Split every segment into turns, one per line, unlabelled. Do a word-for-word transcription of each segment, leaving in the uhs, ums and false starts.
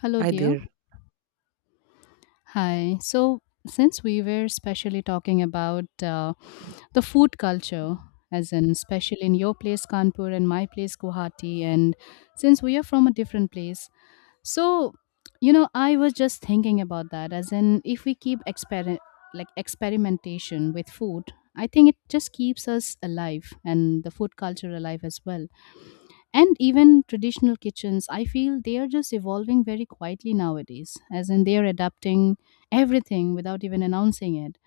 Hello,
Hi
dear.
there.
Hi. So, since we were especially talking about uh, the food culture, as in, especially in your place, Kanpur, and my place, Guwahati, and since we are from a different place, so, you know, I was just thinking about that, as in, if we keep exper- like experimentation with food, I think it just keeps us alive and the food culture alive as well. And even traditional kitchens, I feel they are just evolving very quietly nowadays, as in they are adapting everything without even announcing it.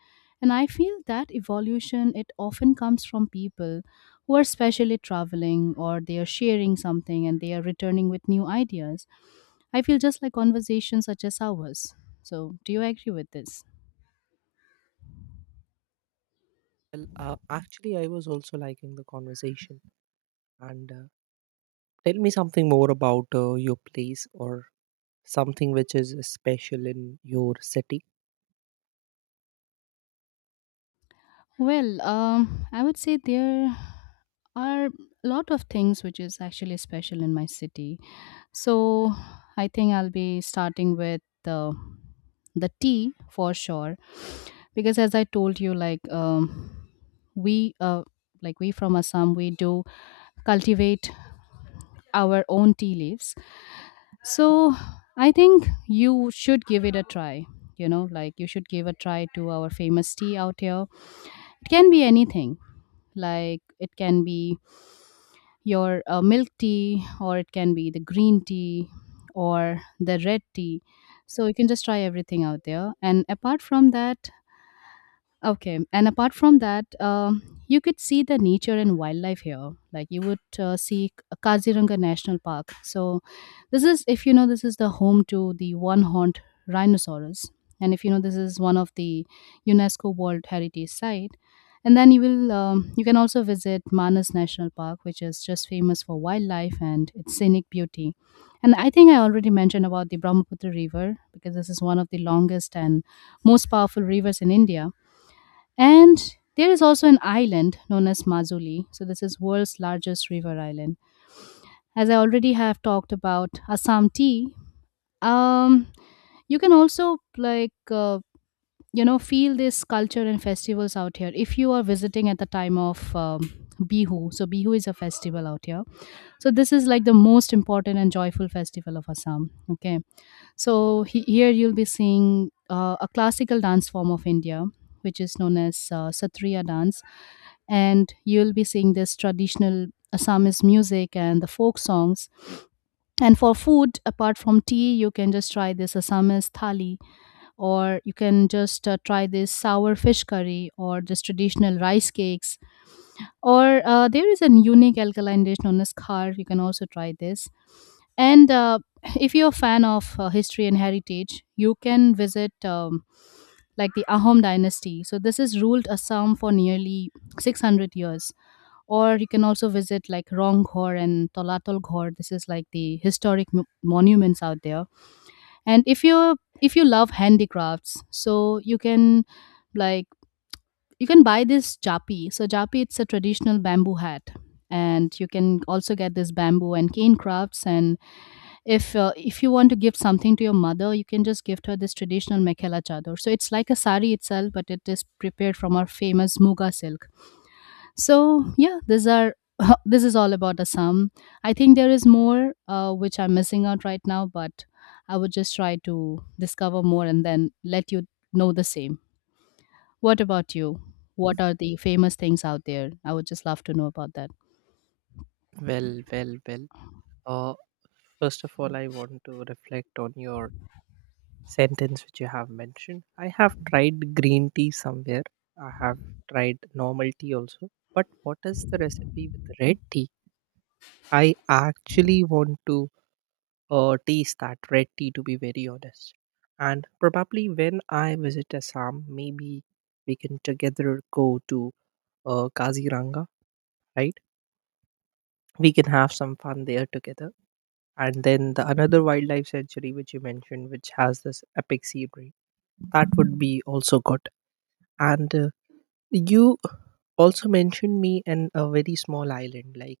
And I feel that evolution, it often comes from people who are specially traveling or they are sharing something and they are returning with new ideas. I feel just like conversations such as ours. So do you agree with this?
Well, uh, actually, I was also liking the conversation. And uh, Tell me something more about uh, your place or something which is special in your city.
Well, um, I would say there are a lot of things which is actually special in my city. So I think I'll be starting with uh, the tea, for sure, because as I told you, like, um, we uh, like we, from Assam, we do cultivate our own tea leaves. So I think you should give it a try. You know, like you should give a try to our famous tea out here. It can be anything. Like, it can be your uh, milk tea, or it can be the green tea or the red tea. So you can just try everything out there. And apart from that, okay, and apart from that, um, you could see the nature and wildlife here. Like, you would uh, see K- Kaziranga National Park. So, this is, if you know, this is the home to the one horned rhinoceros. And if you know, this is one of the UNESCO World Heritage Site. And then you will, um, you can also visit Manas National Park, which is just famous for wildlife and its scenic beauty. And I think I already mentioned about the Brahmaputra River, because this is one of the longest and most powerful rivers in India. And there is also an island known as Mazuli. So this is world's largest river island. As I already have talked about Assam tea, um, you can also, like, uh, you know, feel this culture and festivals out here. If you are visiting at the time of um, Bihu, so Bihu is a festival out here. So this is like the most important and joyful festival of Assam. Okay, so he, here you'll be seeing uh, a classical dance form of India, which is known as uh, Satriya dance, and you'll be seeing this traditional Assamese music and the folk songs. And for food, apart from tea, you can just try this Assamese thali, or you can just uh, try this sour fish curry, or this traditional rice cakes, or uh, there is a unique alkaline dish known as khar. You can also try this. And uh, if you're a fan of uh, history and heritage, you can visit um, like the Ahom dynasty. So this is ruled Assam for nearly six hundred years. Or you can also visit like Ronghor and Tolatol Ghor. This is like the historic mo- monuments out there. And if you if you love handicrafts, so you can, like, you can buy this japi. So japi, it's a traditional bamboo hat, and you can also get this bamboo and cane crafts. And if uh, if you want to give something to your mother, you can just gift her this traditional mekhela chador. So it's like a sari itself, but it is prepared from our famous muga silk. So yeah, these are. This is all about Assam. I think there is more uh, which I'm missing out right now, but I would just try to discover more and then let you know the same. What about you? What are the famous things out there? I would just love to know about that.
Well, well, well. Uh, first of all, I want to reflect on your sentence which you have mentioned. I have tried green tea somewhere, I have tried normal tea also. But what is the recipe with red tea? I actually want to uh, taste that red tea, to be very honest. And probably when I visit Assam, maybe we can together go to uh, Kaziranga, right? We can have some fun there together. And then the another wildlife sanctuary which you mentioned, which has this epic scenery, that would be also good. And uh, You also mentioned me in a very small island, like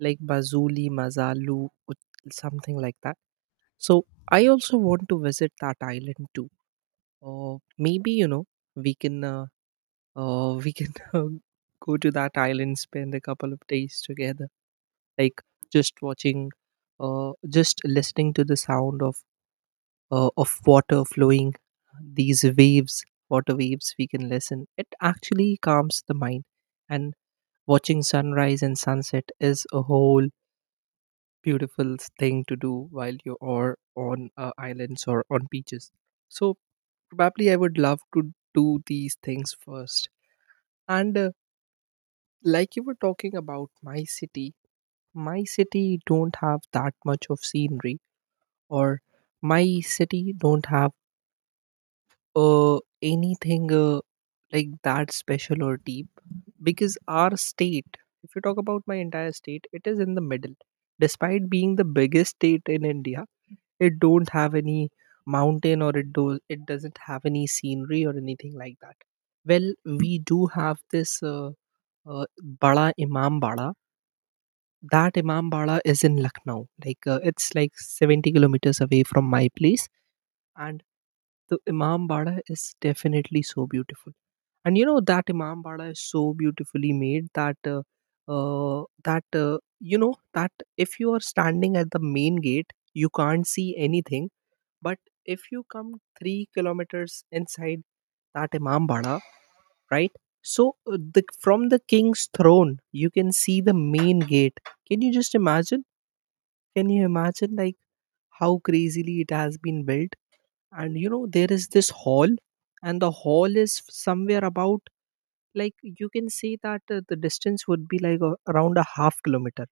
like Bazuli, Mazalu, ut- something like that. So I also want to visit that island too. Uh, maybe you know we can uh, uh, we can uh, go to that island, spend a couple of days together, like just watching, uh, just listening to the sound of uh, of water flowing, these waves, water waves. We can listen. It actually calms the mind, and watching sunrise and sunset is a whole beautiful thing to do while you are on uh, islands or on beaches. So probably I would love to do these things first. And uh, Like you were talking about my city, my city don't have that much of scenery or my city don't have uh, anything uh, like that special or deep because our state, if you talk about my entire state, it is in the middle. Despite being the biggest state in India, it don't have any mountain or it do it doesn't have any scenery or anything like that. Well, we do have this uh, uh, bada imam bada. That imam bada is in Lucknow, like uh, it's like seventy kilometers away from my place, and the imam bada is definitely so beautiful. And you know that imam bada is so beautifully made that uh, uh, that uh, you know, that if you are standing at the main gate, you can't see anything, but if you come three kilometers inside that Imambada, right? So uh, the, from the king's throne, you can see the main gate. Can you just imagine? Can you imagine like how crazily it has been built? And you know, there is this hall, and the hall is somewhere about, like you can say that uh, the distance would be like a, around a half kilometer.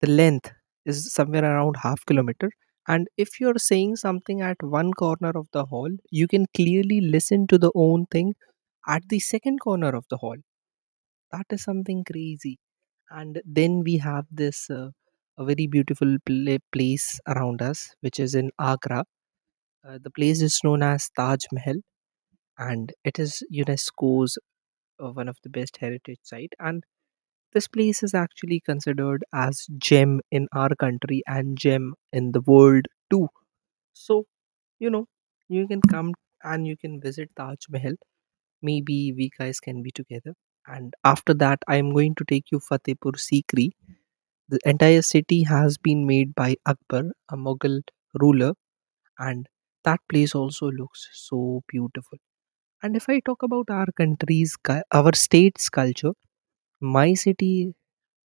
The length is somewhere around half kilometer, and if you're saying something at one corner of the hall, you can clearly listen to the own thing at the second corner of the hall. That is something crazy. And then we have this uh, a very beautiful pla- place around us which is in Agra. Uh, the place is known as Taj Mahal, and it is UNESCO's uh, one of the best heritage site. And this place is actually considered as gem in our country and gem in the world too. So, you know, you can come and you can visit Taj Mahal. Maybe we guys can be together. And after that, I am going to take you Fatehpur Sikri. The entire city has been made by Akbar, a Mughal ruler, and that place also looks so beautiful. And if I talk about our country's, cu- our state's culture, my city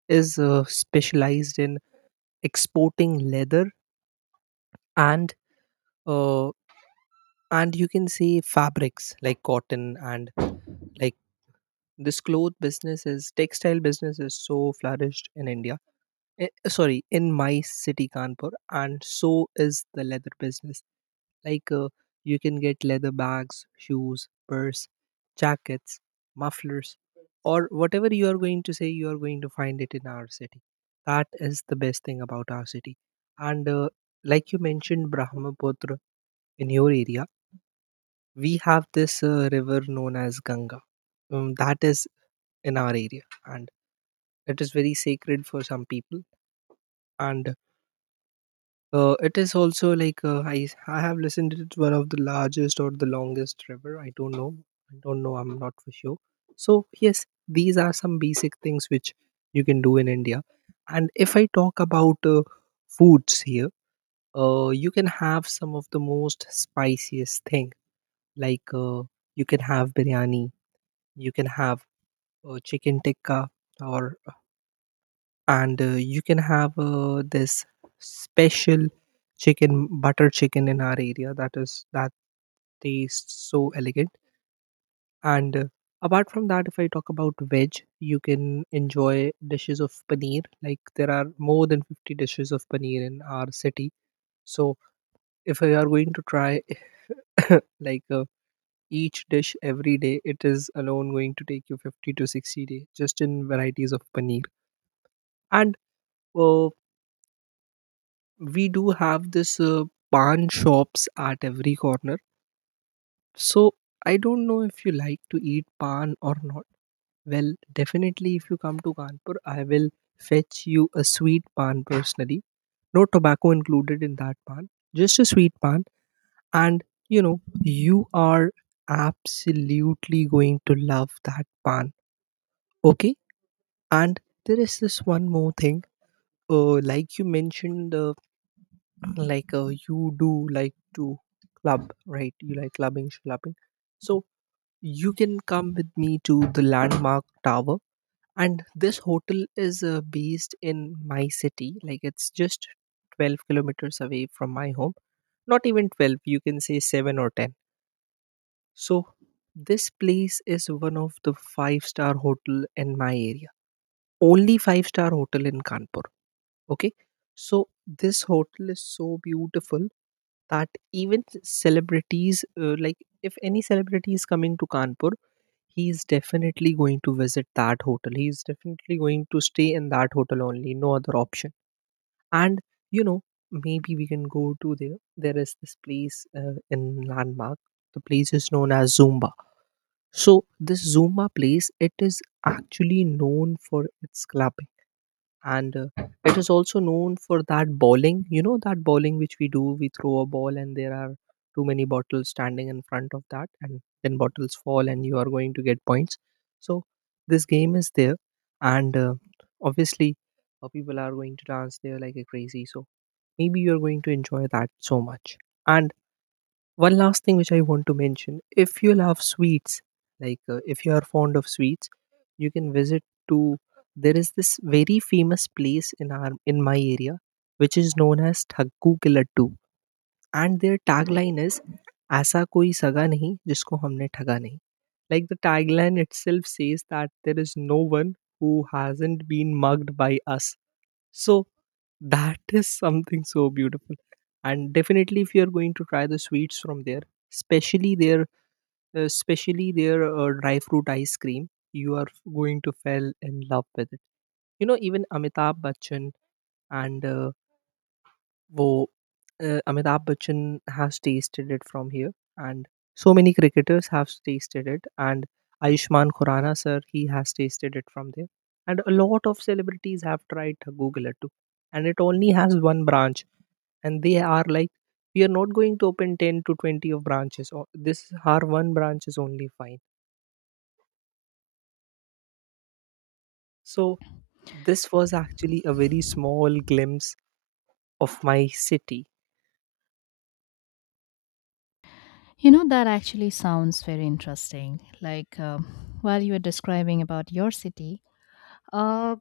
is uh, specialized in exporting leather and uh, and you can say fabrics like cotton and like this cloth business is textile business is so flourished in India, eh, sorry, in my city Kanpur, and so is the leather business. Like uh, you can get leather bags, shoes, purse, jackets, mufflers, or whatever you are going to say, you are going to find it in our city. That is the best thing about our city. And uh, Like you mentioned, Brahmaputra in your area, we have this uh, river known as Ganga. Um, that is in our area, and it is very sacred for some people. And Uh, it is also like uh, I I have listened to it one of the largest or the longest river. I don't know. I don't know. I'm not for sure. So yes, these are some basic things which you can do in India. And if I talk about uh, foods here, uh, you can have some of the most spiciest thing. Like uh, you can have biryani. You can have uh, chicken tikka or and uh, you can have uh, this special chicken butter chicken in our area. That is that tastes so elegant. And uh, Apart from that, if I talk about veg, you can enjoy dishes of paneer. Like there are more than fifty dishes of paneer in our city. So if you are going to try, like uh, each dish every day, it is alone going to take you fifty to sixty days just in varieties of paneer. And uh, we do have this uh, pan shops at every corner. So I don't know if you like to eat pan or not. Well, definitely if you come to Kanpur, I will fetch you a sweet pan personally. No tobacco included in that pan, just a sweet pan. And you know, you are absolutely going to love that pan. Okay? And there is this one more thing. Uh, like you mentioned, uh, like uh, you do like to club, right? You like clubbing clubbing. So you can come with me to the Landmark Tower, and this hotel is uh, based in my city. Like it's just twelve kilometers away from my home, not even twelve, you can say seven or ten. So this place is one of the five star hotel in my area, only five star hotel in Kanpur. Okay? So this hotel is so beautiful that even celebrities, uh, like if any celebrity is coming to Kanpur, he is definitely going to visit that hotel, he is definitely going to stay in that hotel only, no other option. And you know, maybe we can go to there. There is this place uh, in Landmark, the place is known as Zumba. So this Zumba place, it is actually known for its clubbing. And uh, It is also known for that bowling. You know that bowling which we do, we throw a ball and there are too many bottles standing in front of that, and then bottles fall and you are going to get points. So this game is there. And uh, Obviously, uh, people are going to dance there like a crazy. So maybe you're going to enjoy that so much. And one last thing which I want to mention: if you love sweets, like uh, if you are fond of sweets, you can visit to, there is this very famous place in our in my area which is known as Thaggu Ke Laddu, and their tagline is ऐसा कोई सगा नहीं जिसको हमने ठगा नहीं. Like the tagline itself says that there is no one who hasn't been mugged by us. So that is something so beautiful. And definitely, if you are going to try the sweets from there, especially their, uh, especially their uh, dry fruit ice cream, you are going to fall in love with it. You know, even Amitabh Bachchan and uh, wo, uh, Amitabh Bachchan has tasted it from here, and so many cricketers have tasted it, and Ayushman Khurana sir, he has tasted it from there, and a lot of celebrities have tried Google it too. And it only has one branch, and they are like, we are not going to open ten to twenty of branches, or this our one branch is only fine. So this was actually a very small glimpse of my city.
You know, that actually sounds very interesting. Like, um, while you were describing about your city, uh,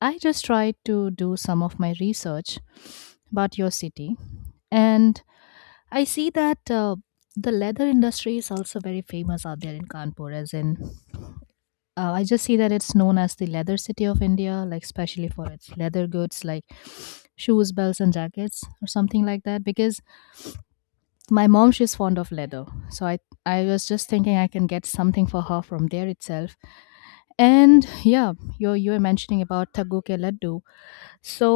I just tried to do some of my research about your city, and I see that uh, the leather industry is also very famous out there in Kanpur, as in, uh, I just see that it's known as the leather city of India, like especially for its leather goods like shoes, belts, and jackets, or something like that. Because my mom, she's fond of leather, so I I was just thinking I can get something for her from there itself. And yeah, you you were mentioning about Taggu ke laddu, so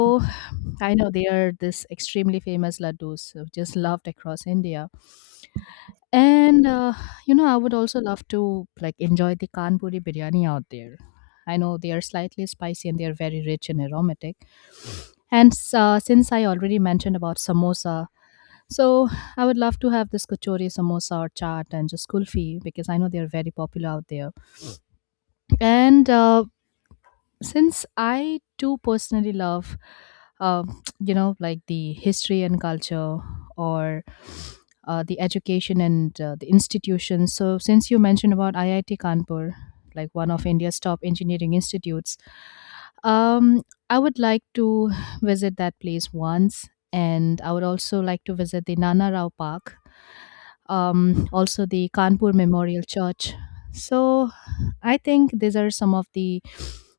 I know they are this extremely famous laddus, so just loved across India. And uh, you know, I would also love to like enjoy the Kanpuri biryani out there. I know they are slightly spicy and they are very rich and aromatic. And s- uh, since I already mentioned about samosa, so I would love to have this kachori samosa or chaat and just kulfi because I know they are very popular out there. And uh, since I too personally love, uh, you know, like the history and culture, or uh, the education and uh, the institutions. So, since you mentioned about I I T Kanpur, like one of India's top engineering institutes, um, I would like to visit that place once, and I would also like to visit the Nana Rao Park, um, also the Kanpur Memorial Church. So, I think these are some of the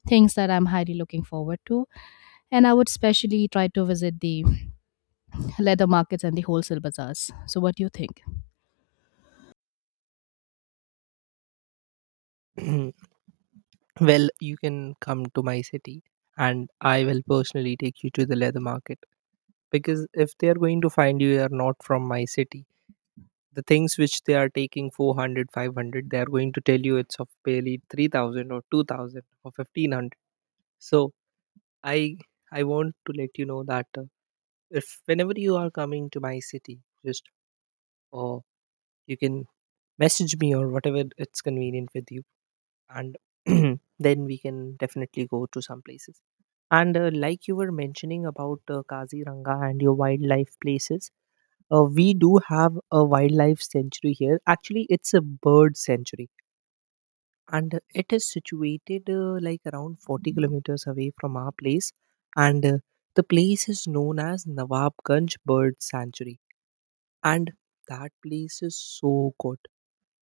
things that I'm highly looking forward to. And I would especially try to visit the leather markets and the wholesale bazaars. So, what do you think?
Well, you can come to my city and I will personally take you to the leather market, because if they are going to find you are not from my city, the things which they are taking four hundred, five hundred, they are going to tell you it's of barely three thousand or two thousand or fifteen hundred. So i i want to let you know that uh, if whenever you are coming to my city, just, or you can message me or whatever it's convenient with you, and then we can definitely go to some places. And uh, Like you were mentioning about uh, Kaziranga and your wildlife places, uh, we do have a wildlife sanctuary here. Actually it's a bird sanctuary, and it is situated uh, like around forty kilometers away from our place, and uh, the place is known as Nawabganj Bird Sanctuary. And that place is so good.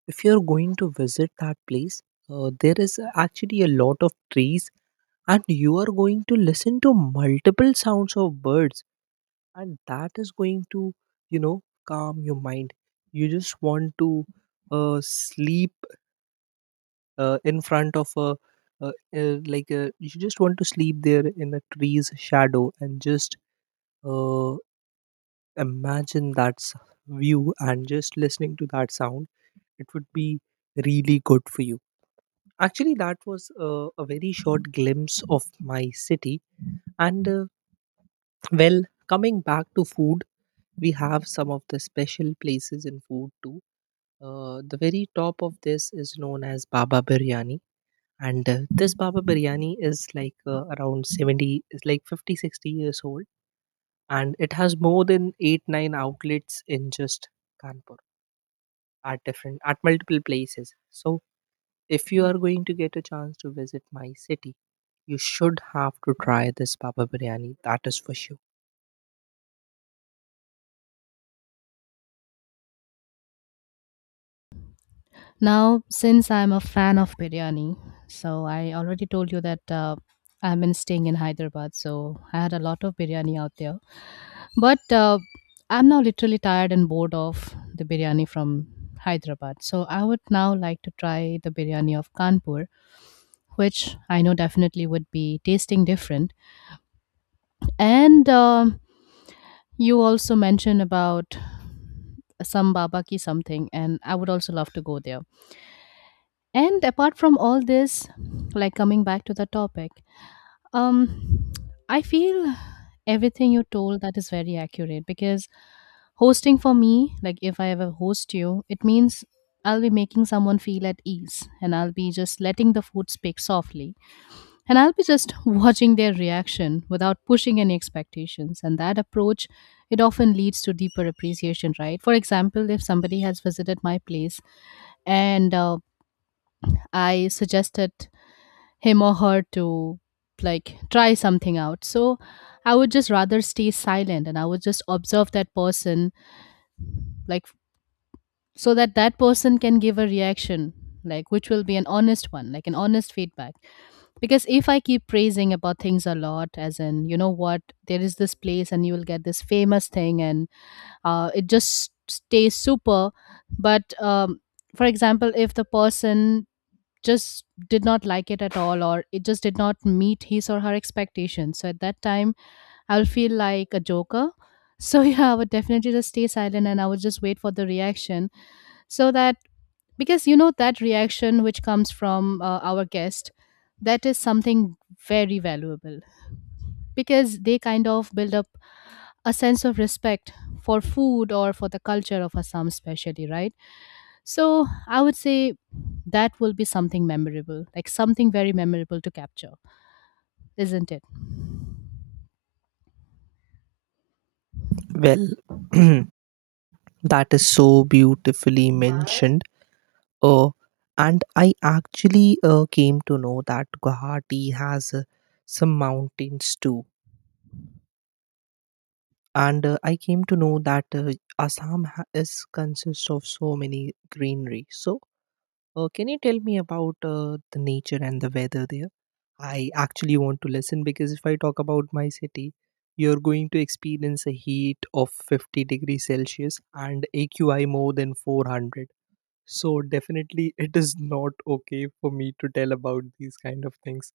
If you're going to visit that place, uh, there is actually a lot of trees, and you are going to listen to multiple sounds of birds, and that is going to, you know, calm your mind. You just want to uh, sleep uh, in front of a uh, uh, like a, you just want to sleep there in the tree's shadow and just uh, imagine that s- view and just listening to that sound. It would be really good for you. Actually, that was uh, a very short glimpse of my city. And uh, well coming back to food, we have some of the special places in food too. Uh, the very top of this is known as Baba Biryani. And uh, This Baba Biryani is like uh, around seventy, is like fifty, sixty years old, and it has more than 8 9 outlets in just Kanpur at different at multiple places. So if you are going to get a chance to visit my city, you should have to try this Baba Biryani. That is for sure.
Now, since I'm a fan of biryani, so I already told you that uh, I've been staying in Hyderabad, so I had a lot of biryani out there. But uh, I'm now literally tired and bored of the biryani from Hyderabad. So I would now like to try the biryani of Kanpur, which I know definitely would be tasting different. And um, you also mentioned about some baba ki something, and I would also love to go there. And apart from all this, like, coming back to the topic, um, I feel everything you told, that is very accurate, because hosting for me, like if I ever host you, it means I'll be making someone feel at ease and I'll be just letting the food speak softly, and I'll be just watching their reaction without pushing any expectations. And that approach, it often leads to deeper appreciation, right? For example, if somebody has visited my place and uh, I suggested him or her to like try something out. So I would just rather stay silent and I would just observe that person, like, so that that person can give a reaction, like, which will be an honest one, like an honest feedback. Because if I keep praising about things a lot, as in, you know what, there is this place and you will get this famous thing, and uh, it just stays super. But um, for example, if the person just did not like it at all, or it just did not meet his or her expectations, so at that time, I'll feel like a joker. So yeah, I would definitely just stay silent and I would just wait for the reaction, so that, because you know that reaction which comes from uh, our guest, that is something very valuable, because they kind of build up a sense of respect for food or for the culture of Assam, especially, right? So I would say that will be something memorable, like something very memorable to capture, isn't it?
Well, that is so beautifully mentioned. Uh, and I actually uh, came to know that Guwahati has uh, some mountains too. And uh, I came to know that uh, Assam ha- is consists of so many greenery. So Uh, can you tell me about uh, the nature and the weather there? I actually want to listen, because if I talk about my city, you're going to experience a heat of fifty degrees Celsius and A Q I more than four hundred. So definitely it is not okay for me to tell about these kind of things.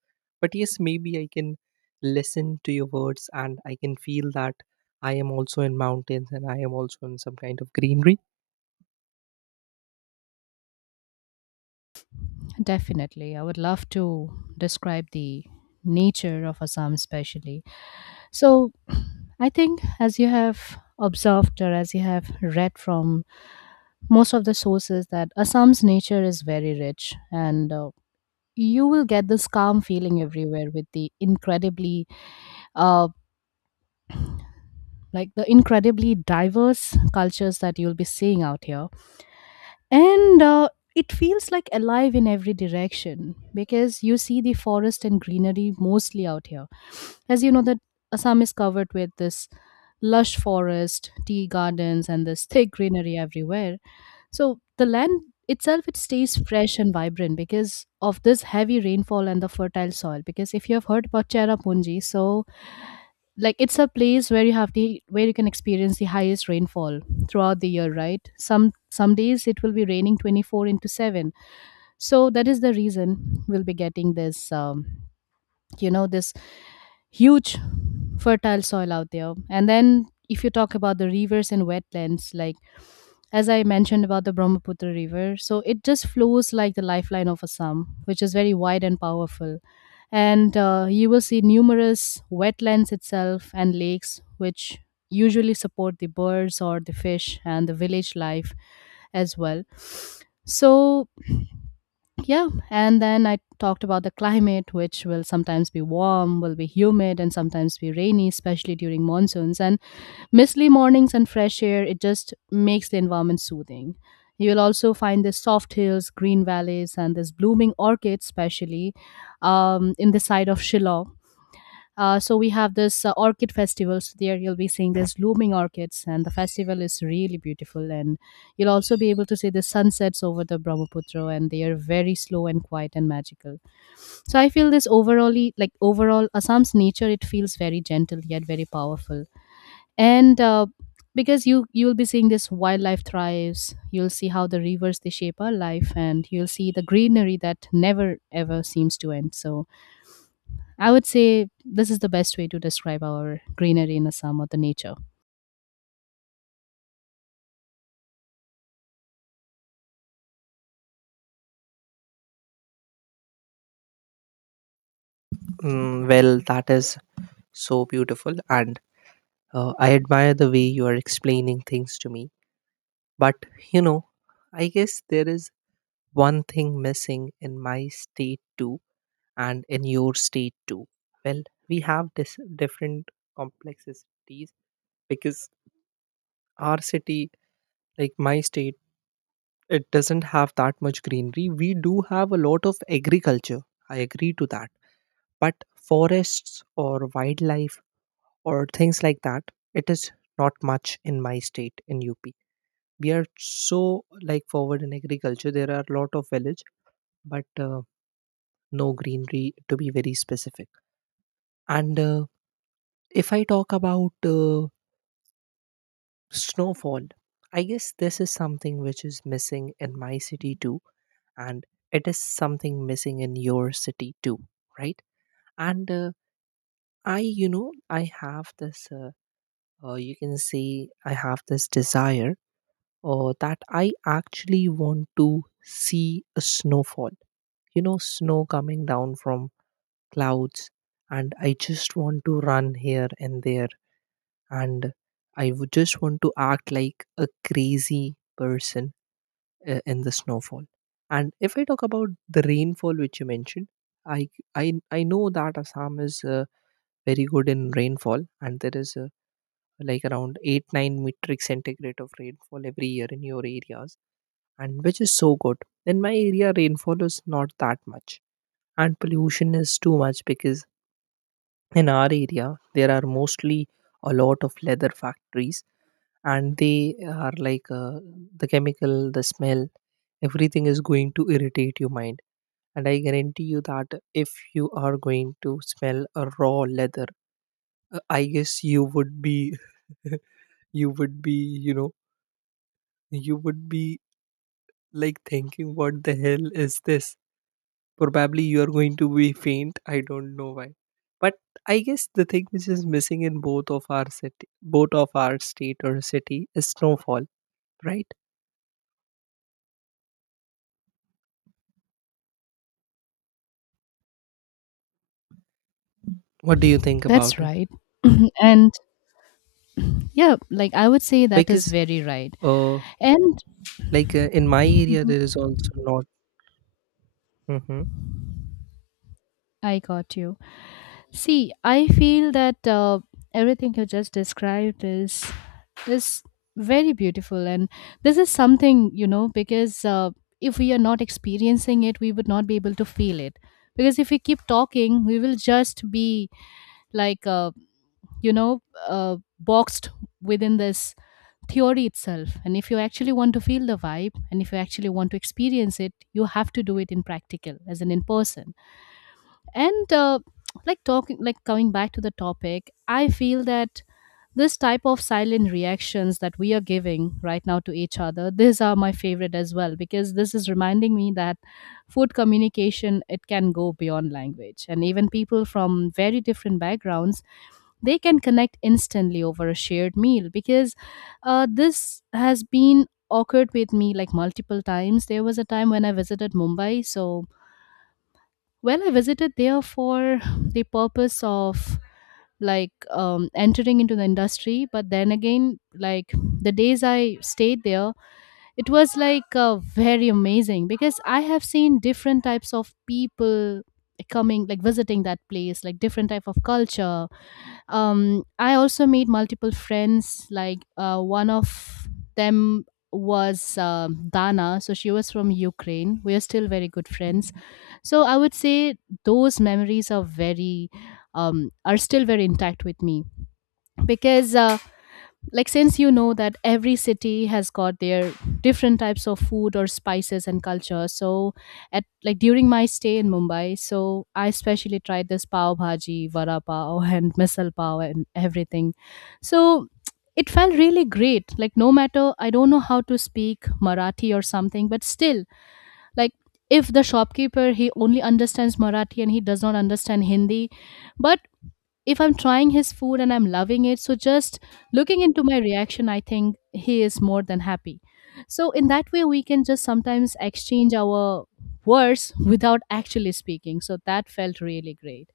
But yes, maybe I can listen to your words and I can feel that I am also in mountains and I am also in some kind of greenery.
Definitely. I would love to describe the nature of Assam, especially. So I think, as you have observed or as you have read from most of the sources, that Assam's nature is very rich and uh, you will get this calm feeling everywhere with the incredibly uh like the incredibly diverse cultures that you'll be seeing out here. And uh, it feels like alive in every direction, because you see the forest and greenery mostly out here. As you know that Assam is covered with this lush forest, tea gardens, and this thick greenery everywhere. So the land itself, it stays fresh and vibrant because of this heavy rainfall and the fertile soil. Because if you have heard about Cherrapunji, so like it's a place where you have the where you can experience the highest rainfall throughout the year, right? Some some days it will be raining twenty four into seven. So that is the reason we'll be getting this. Um, you know this huge fertile soil out there, and then if you talk about the rivers and wetlands, like as I mentioned about the Brahmaputra river, so it just flows like the lifeline of Assam, which is very wide and powerful. And uh, you will see numerous wetlands itself and lakes which usually support the birds or the fish and the village life as well. So yeah, and then I talked about the climate, which will sometimes be warm, will be humid, and sometimes be rainy, especially during monsoons. And misty mornings and fresh air, it just makes the environment soothing. You will also find the soft hills, green valleys, and this blooming orchids, especially um, in the side of Shillong. Uh, so we have this uh, orchid festival. So there you'll be seeing these blooming orchids, and the festival is really beautiful. And you'll also be able to see the sunsets over the Brahmaputra, and they are very slow and quiet and magical. So I feel this overall, like overall Assam's nature, it feels very gentle yet very powerful. And uh, because you you'll be seeing this wildlife thrives, you'll see how the rivers they shape our life, and you'll see the greenery that never ever seems to end. So I would say this is the best way to describe our greenery in Assam or the nature.
Mm, well, that is so beautiful. And Uh, I admire the way you are explaining things to me. But, you know, I guess there is one thing missing in my state too, and in your state too. Well, we have this different complexities because our city, like my state, it doesn't have that much greenery. We do have a lot of agriculture, I agree to that. But forests or wildlife or things like that, it is not much in my state, in U P. We are so like forward in agriculture, there are a lot of village, but uh, no greenery, to be very specific. And uh, if i talk about uh, snowfall, I guess this is something which is missing in my city too, and it is something missing in your city too, right? And uh, i you know i have this uh, uh, you can say, I have this desire, or that I actually want to see a snowfall, you know, snow coming down from clouds, and I just want to run here and there, and I would just want to act like a crazy person uh, in the snowfall. And if I talk about the rainfall which you mentioned, I I I know that Assam is uh, very good in rainfall, and there is uh, like around eight nine metric centigrade of rainfall every year in your areas, and which is so good. In my area, rainfall is not that much, and pollution is too much, because in our area there are mostly a lot of leather factories, and they are like uh, the chemical, the smell, everything is going to irritate your mind. And I guarantee you that if you are going to smell a raw leather, uh, I guess you would be you would be you know you would be like thinking, what the hell is this? Probably you are going to be faint, I don't know why. But I guess the thing which is missing in both of our city, both of our state or city, is snowfall, right? What do you think
That's
about it?
right. And yeah, like I would say that is
Because
very right.
uh
And
like uh, In my area there is also not, hmm.
I got you. See, I feel that uh, everything you just described is is very beautiful, and this is something you know because uh, if we are not experiencing it, we would not be able to feel it. Because if we keep talking, we will just be like uh, you know uh, boxed within this theory itself. And if you actually want to feel the vibe and if you actually want to experience it, you have to do it in practical, as in in person. And uh, like talking, like coming back to the topic, I feel that this type of silent reactions that we are giving right now to each other, these are my favorite as well, because this is reminding me that food communication, it can go beyond language, and even people from very different backgrounds, they can connect instantly over a shared meal. Because uh, this has been occurred with me like multiple times. There was a time when I visited Mumbai. So, well, I visited there for the purpose of like um, entering into the industry. But then again, like the days I stayed there, it was like uh, very amazing, because I have seen different types of people coming, like visiting that place, like different type of culture. um I also made multiple friends, like uh one of them was um, Dana. So she was from Ukraine. We are still very good friends. So I would say those memories are very um are still very intact with me, because uh, like since you know that every city has got their different types of food or spices and culture. So at like during my stay in Mumbai, so I especially tried this pav bhaji, vada pav and misal pav and everything. So it felt really great, like no matter I don't know how to speak Marathi or something, but still, like, if the shopkeeper, he only understands Marathi and he does not understand Hindi, but if I'm trying his food and I'm loving it, so just looking into my reaction, I think he is more than happy. So, in that way, we can just sometimes exchange our words without actually speaking. So, that felt really great,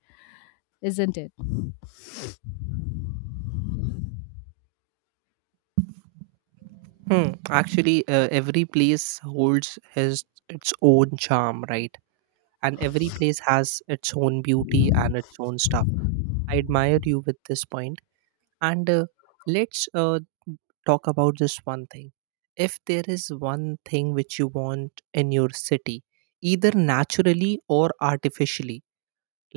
isn't it?
Hmm. Actually, uh, every place holds his its own charm, right? And every place has its own beauty and its own stuff. I admire you with this point. And uh, let's uh, talk about this one thing. If there is one thing which you want in your city, either naturally or artificially,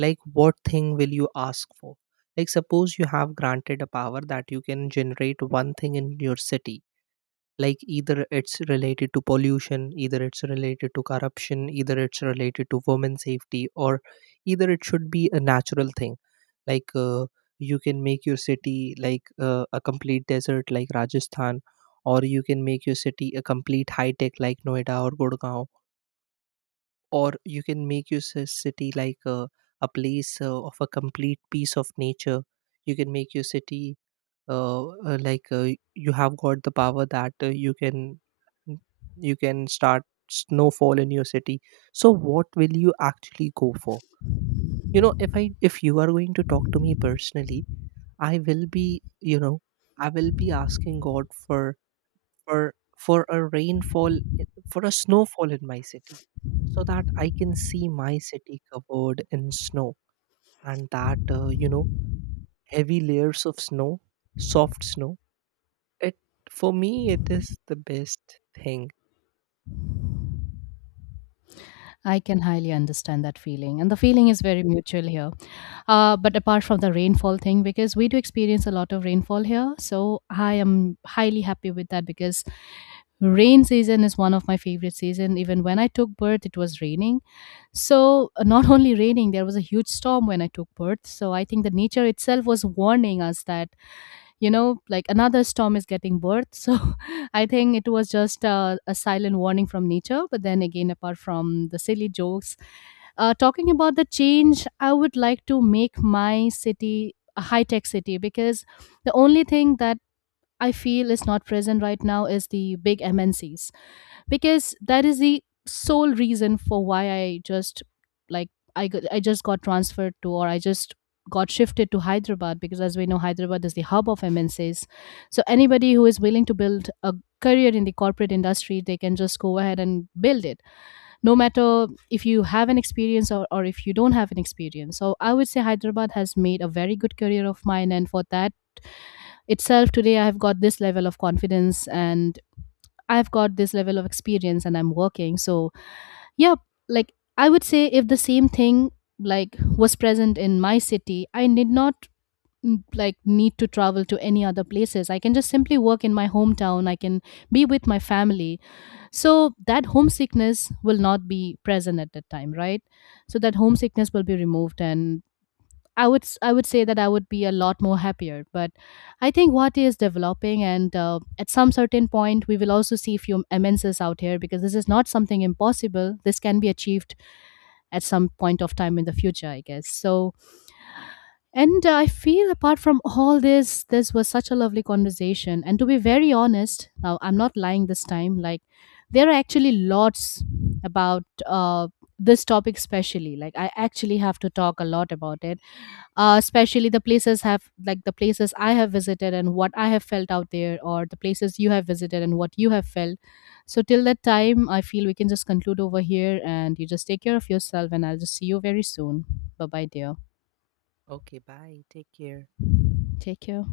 like what thing will you ask for? Like, suppose you have granted a power that you can generate one thing in your city, like either it's related to pollution, either it's related to corruption, either it's related to women safety, or either it should be a natural thing. Like uh, you can make your city like uh, a complete desert, like Rajasthan, or you can make your city a complete high tech, like Noida or Gurgaon, or you can make your ci- city like a a place uh, of a complete piece of nature. You can make your city uh, uh, like uh, you have got the power that uh, you can you can start snowfall in your city. So what will you actually go for? You know, if i if you are going to talk to me personally, i will be, you know, I will be asking god for for for a rainfall, for a snowfall in my city, so that I can see my city covered in snow, and that, uh, you know, heavy layers of snow, soft snow. It For me, it is the best thing.
I can highly understand that feeling. And the feeling is very mutual here. Uh, but apart from the rainfall thing, because we do experience a lot of rainfall here. So, I am highly happy with that, because rain season is one of my favorite season. Even when I took birth, it was raining. So, uh, not only raining, there was a huge storm when I took birth. So, I think the nature itself was warning us that, you know, like another storm is getting birth. So, I think it was just a, a silent warning from nature. But then again, apart from the silly jokes, uh, talking about the change, I would like to make my city a high tech city, because the only thing that I feel is not present right now is the big M N Cs, because that is the sole reason for why I just like I got, I just got transferred to, or I just got shifted to Hyderabad, because as we know Hyderabad is the hub of M N Cs. So anybody who is willing to build a career in the corporate industry, they can just go ahead and build it. No matter if you have an experience, or, or if you don't have an experience. So I would say Hyderabad has made a very good career of mine, and for that itself, today I have got this level of confidence, and I've got this level of experience, and I'm working. So yeah, like I would say, if the same thing like was present in my city, I did not mm, like need to travel to any other places. I can just simply work in my hometown. I can be with my family, so that homesickness will not be present at that time, right? So that homesickness will be removed. And i would s- i would say that I would be a lot more happier. But I think what is developing, and uh, at some certain point we will also see few M N Cs out here, because this is not something impossible. This can be achieved at some point of time in the future, I guess. So, and uh, I feel apart from all this, this was such a lovely conversation. And to be very honest, now I'm not lying this time, like, there are actually lots about uh, this topic, especially. Like, I actually have to talk a lot about it, uh, especially the places have like the places I have visited and what I have felt out there, or the places you have visited and what you have felt. So till that time I feel we can just conclude over here, and you just take care of yourself, and I'll just see you very soon. Bye bye, dear.
Okay, bye. Take care.
Take care.